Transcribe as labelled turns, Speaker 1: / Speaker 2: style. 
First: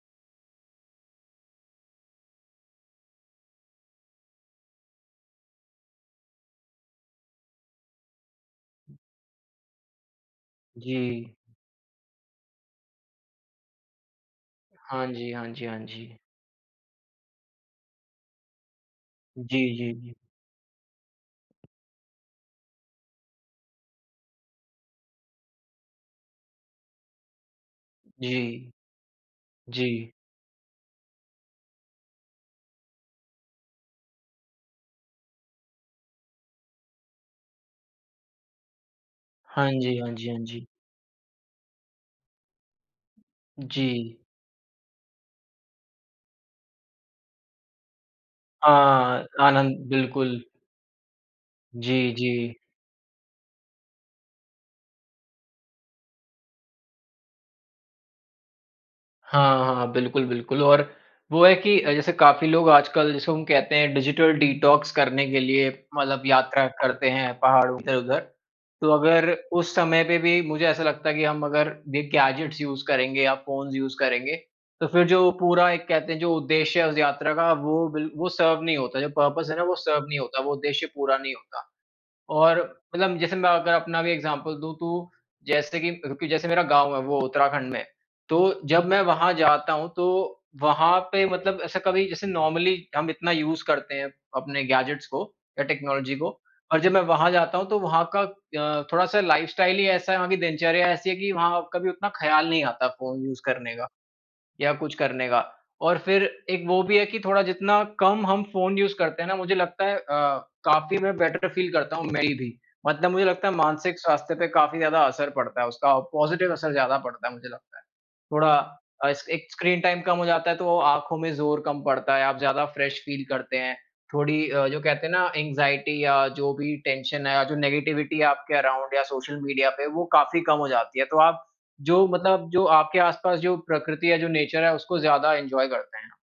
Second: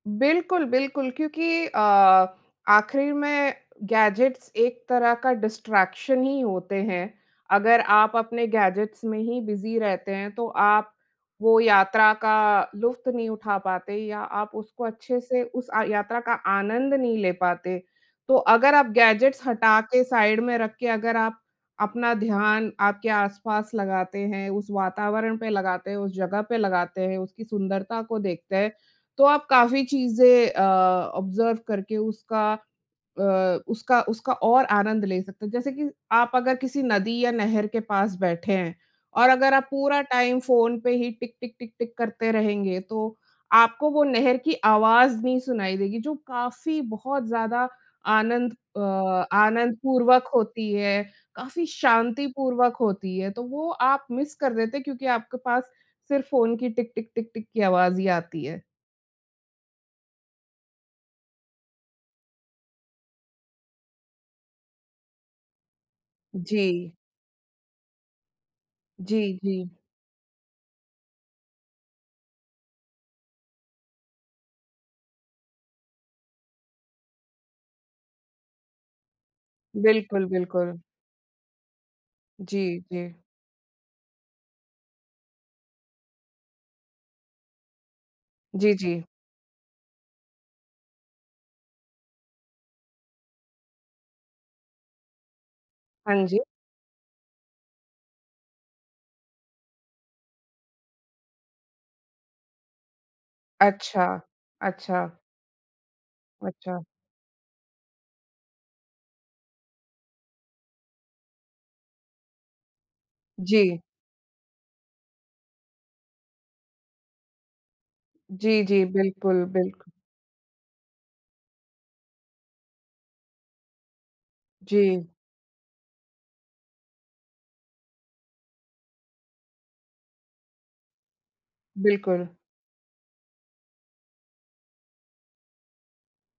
Speaker 1: बिल्कुल, बिल्कुल, क्योंकि अ, आखिर में गैजेट्स एक तरह का डिस्ट्रैक्शन ही होते हैं। अगर आप अपने गैजेट्स में ही बिज़ी रहते हैं तो आप
Speaker 2: जी।
Speaker 1: वो यात्रा का लुत्फ़ नहीं उठा पाते या आप उसको
Speaker 2: हाँ
Speaker 1: अच्छे
Speaker 2: जी,
Speaker 1: से
Speaker 2: हाँ जी,
Speaker 1: उस
Speaker 2: हाँ
Speaker 1: अ,
Speaker 2: जी।
Speaker 1: यात्रा का आनंद नहीं ले पाते। तो अगर आप गैजेट्स
Speaker 2: जी,
Speaker 1: हटा
Speaker 2: जी,
Speaker 1: के
Speaker 2: जी।
Speaker 1: साइड में रख के अगर आप अपना ध्यान आपके आस-पास लगाते हैं, उस वातावरण पे लगाते हैं, उस जगह पे लगाते हैं, उसकी सुंदरता को देखते हैं
Speaker 2: जी,
Speaker 1: तो आप काफ़ी
Speaker 2: जी।
Speaker 1: चीज़ें अ, ऑब्जर्व करके उसका अ, उसका उसका और आनंद ले सकते हैं। जैसे कि आप अगर किसी नदी या नहर के पास बैठे हैं और अगर आप
Speaker 2: हाँ जी,
Speaker 1: पूरा
Speaker 2: हाँ जी,
Speaker 1: टाइम
Speaker 2: हाँ जी।
Speaker 1: फ़ोन पे ही टिक टिक टिक टिक करते रहेंगे तो, आपको वो
Speaker 2: जी।
Speaker 1: नहर की आवाज़ नहीं सुनाई देगी जो काफ़ी बहुत ज़्यादा आनंद अ,
Speaker 2: हाँ, आनंद
Speaker 1: आनंदपूर्वक
Speaker 2: बिल्कुल।
Speaker 1: होती है काफ़ी
Speaker 2: जी, जी।
Speaker 1: शांतिपूर्वक होती है, तो वो आप मिस कर देते हैं क्योंकि आपके पास सिर्फ फ़ोन की टिक टिक टिक टिक की आवाज़ ही आती है।
Speaker 2: हाँ, हाँ, बिल्कुल, बिल्कुल और वो है कि जैसे काफ़ी लोग आजकल जैसे हम कहते हैं डिजिटल डिटॉक्स करने के लिए मतलब यात्रा
Speaker 1: जी।
Speaker 2: करते हैं पहाड़ो के उधर। तो अगर
Speaker 1: जी, जी।
Speaker 2: उस समय पे भी मुझे ऐसा लगता है कि हम अगर ये गैजेट्स यूज़ करेंगे या फ़ोन्स यूज़ करेंगे तो फिर जो पूरा एक कहते हैं जो उद्देश्य है उस यात्रा का वो बिल वो सर्व नहीं होता जो पर्पस है ना वो सर्व नहीं
Speaker 1: बिल्कुल,
Speaker 2: होता, वो
Speaker 1: बिल्कुल।
Speaker 2: उद्देश्य पूरा नहीं होता। और
Speaker 1: जी, जी।
Speaker 2: मतलब जैसे मैं अगर अपना भी एग्ज़ाम्पल दूँ तो जैसे कि जैसे मेरा गाँव है वो उत्तराखंड में तो
Speaker 1: जी,
Speaker 2: जब मैं
Speaker 1: जी।
Speaker 2: वहाँ जाता हूँ तो, वहाँ पे मतलब ऐसा कभी जैसे नॉर्मली हम इतना यूज़ करते हैं अपने गैजेट्स को या टेक्नोलॉजी
Speaker 1: हाँ
Speaker 2: को
Speaker 1: जी।
Speaker 2: और जब मैं वहाँ जाता हूँ तो वहाँ का अ, थोड़ा-सा लाइफस्टाइल ही ऐसा है, वहाँ की दिनचर्या ऐसी है कि वहाँ कभी उतना ख्याल नहीं आता फ़ोन यूज़ करने का
Speaker 1: अच्छा,
Speaker 2: या कुछ
Speaker 1: अच्छा।
Speaker 2: करने का। और फिर एक
Speaker 1: अच्छा।
Speaker 2: वो भी है कि थोड़ा जितना कम हम फ़ोन यूज़ करते हैं ना मुझे लगता है अ, काफ़ी मैं बेटर फील करता हूँ मेबी मतलब मुझे लगता है
Speaker 1: जी।
Speaker 2: मानसिक स्वास्थ्य पे काफ़ी ज़्यादा असर पड़ता है उसका पॉज़िटिव असर ज़्यादा पड़ता है मुझे लगता है। थोड़ा
Speaker 1: जी, जी,
Speaker 2: अ, एस
Speaker 1: बिल्कुल,
Speaker 2: एक स्क्रीन
Speaker 1: बिल्कु
Speaker 2: टाइम कम हो जाता है तो आँखों में ज़ोर कम पड़ता है आप ज़्यादा फ्रेश फील करते हैं, थोड़ी अ, जो
Speaker 1: जी।
Speaker 2: कहते है ना ऐंगज़ाइटी या जो भी टेंशन है जो नेगेटिविटी है आपके अराउंड या सोशल मीडिया पे वो काफ़ी कम हो जाती है, तो आप जो
Speaker 1: बिल्कुल।
Speaker 2: मतलब जो आपके आस पास जो प्रकृति है जो नेचर है उसको ज़्यादा इन्जॉय करते हैं।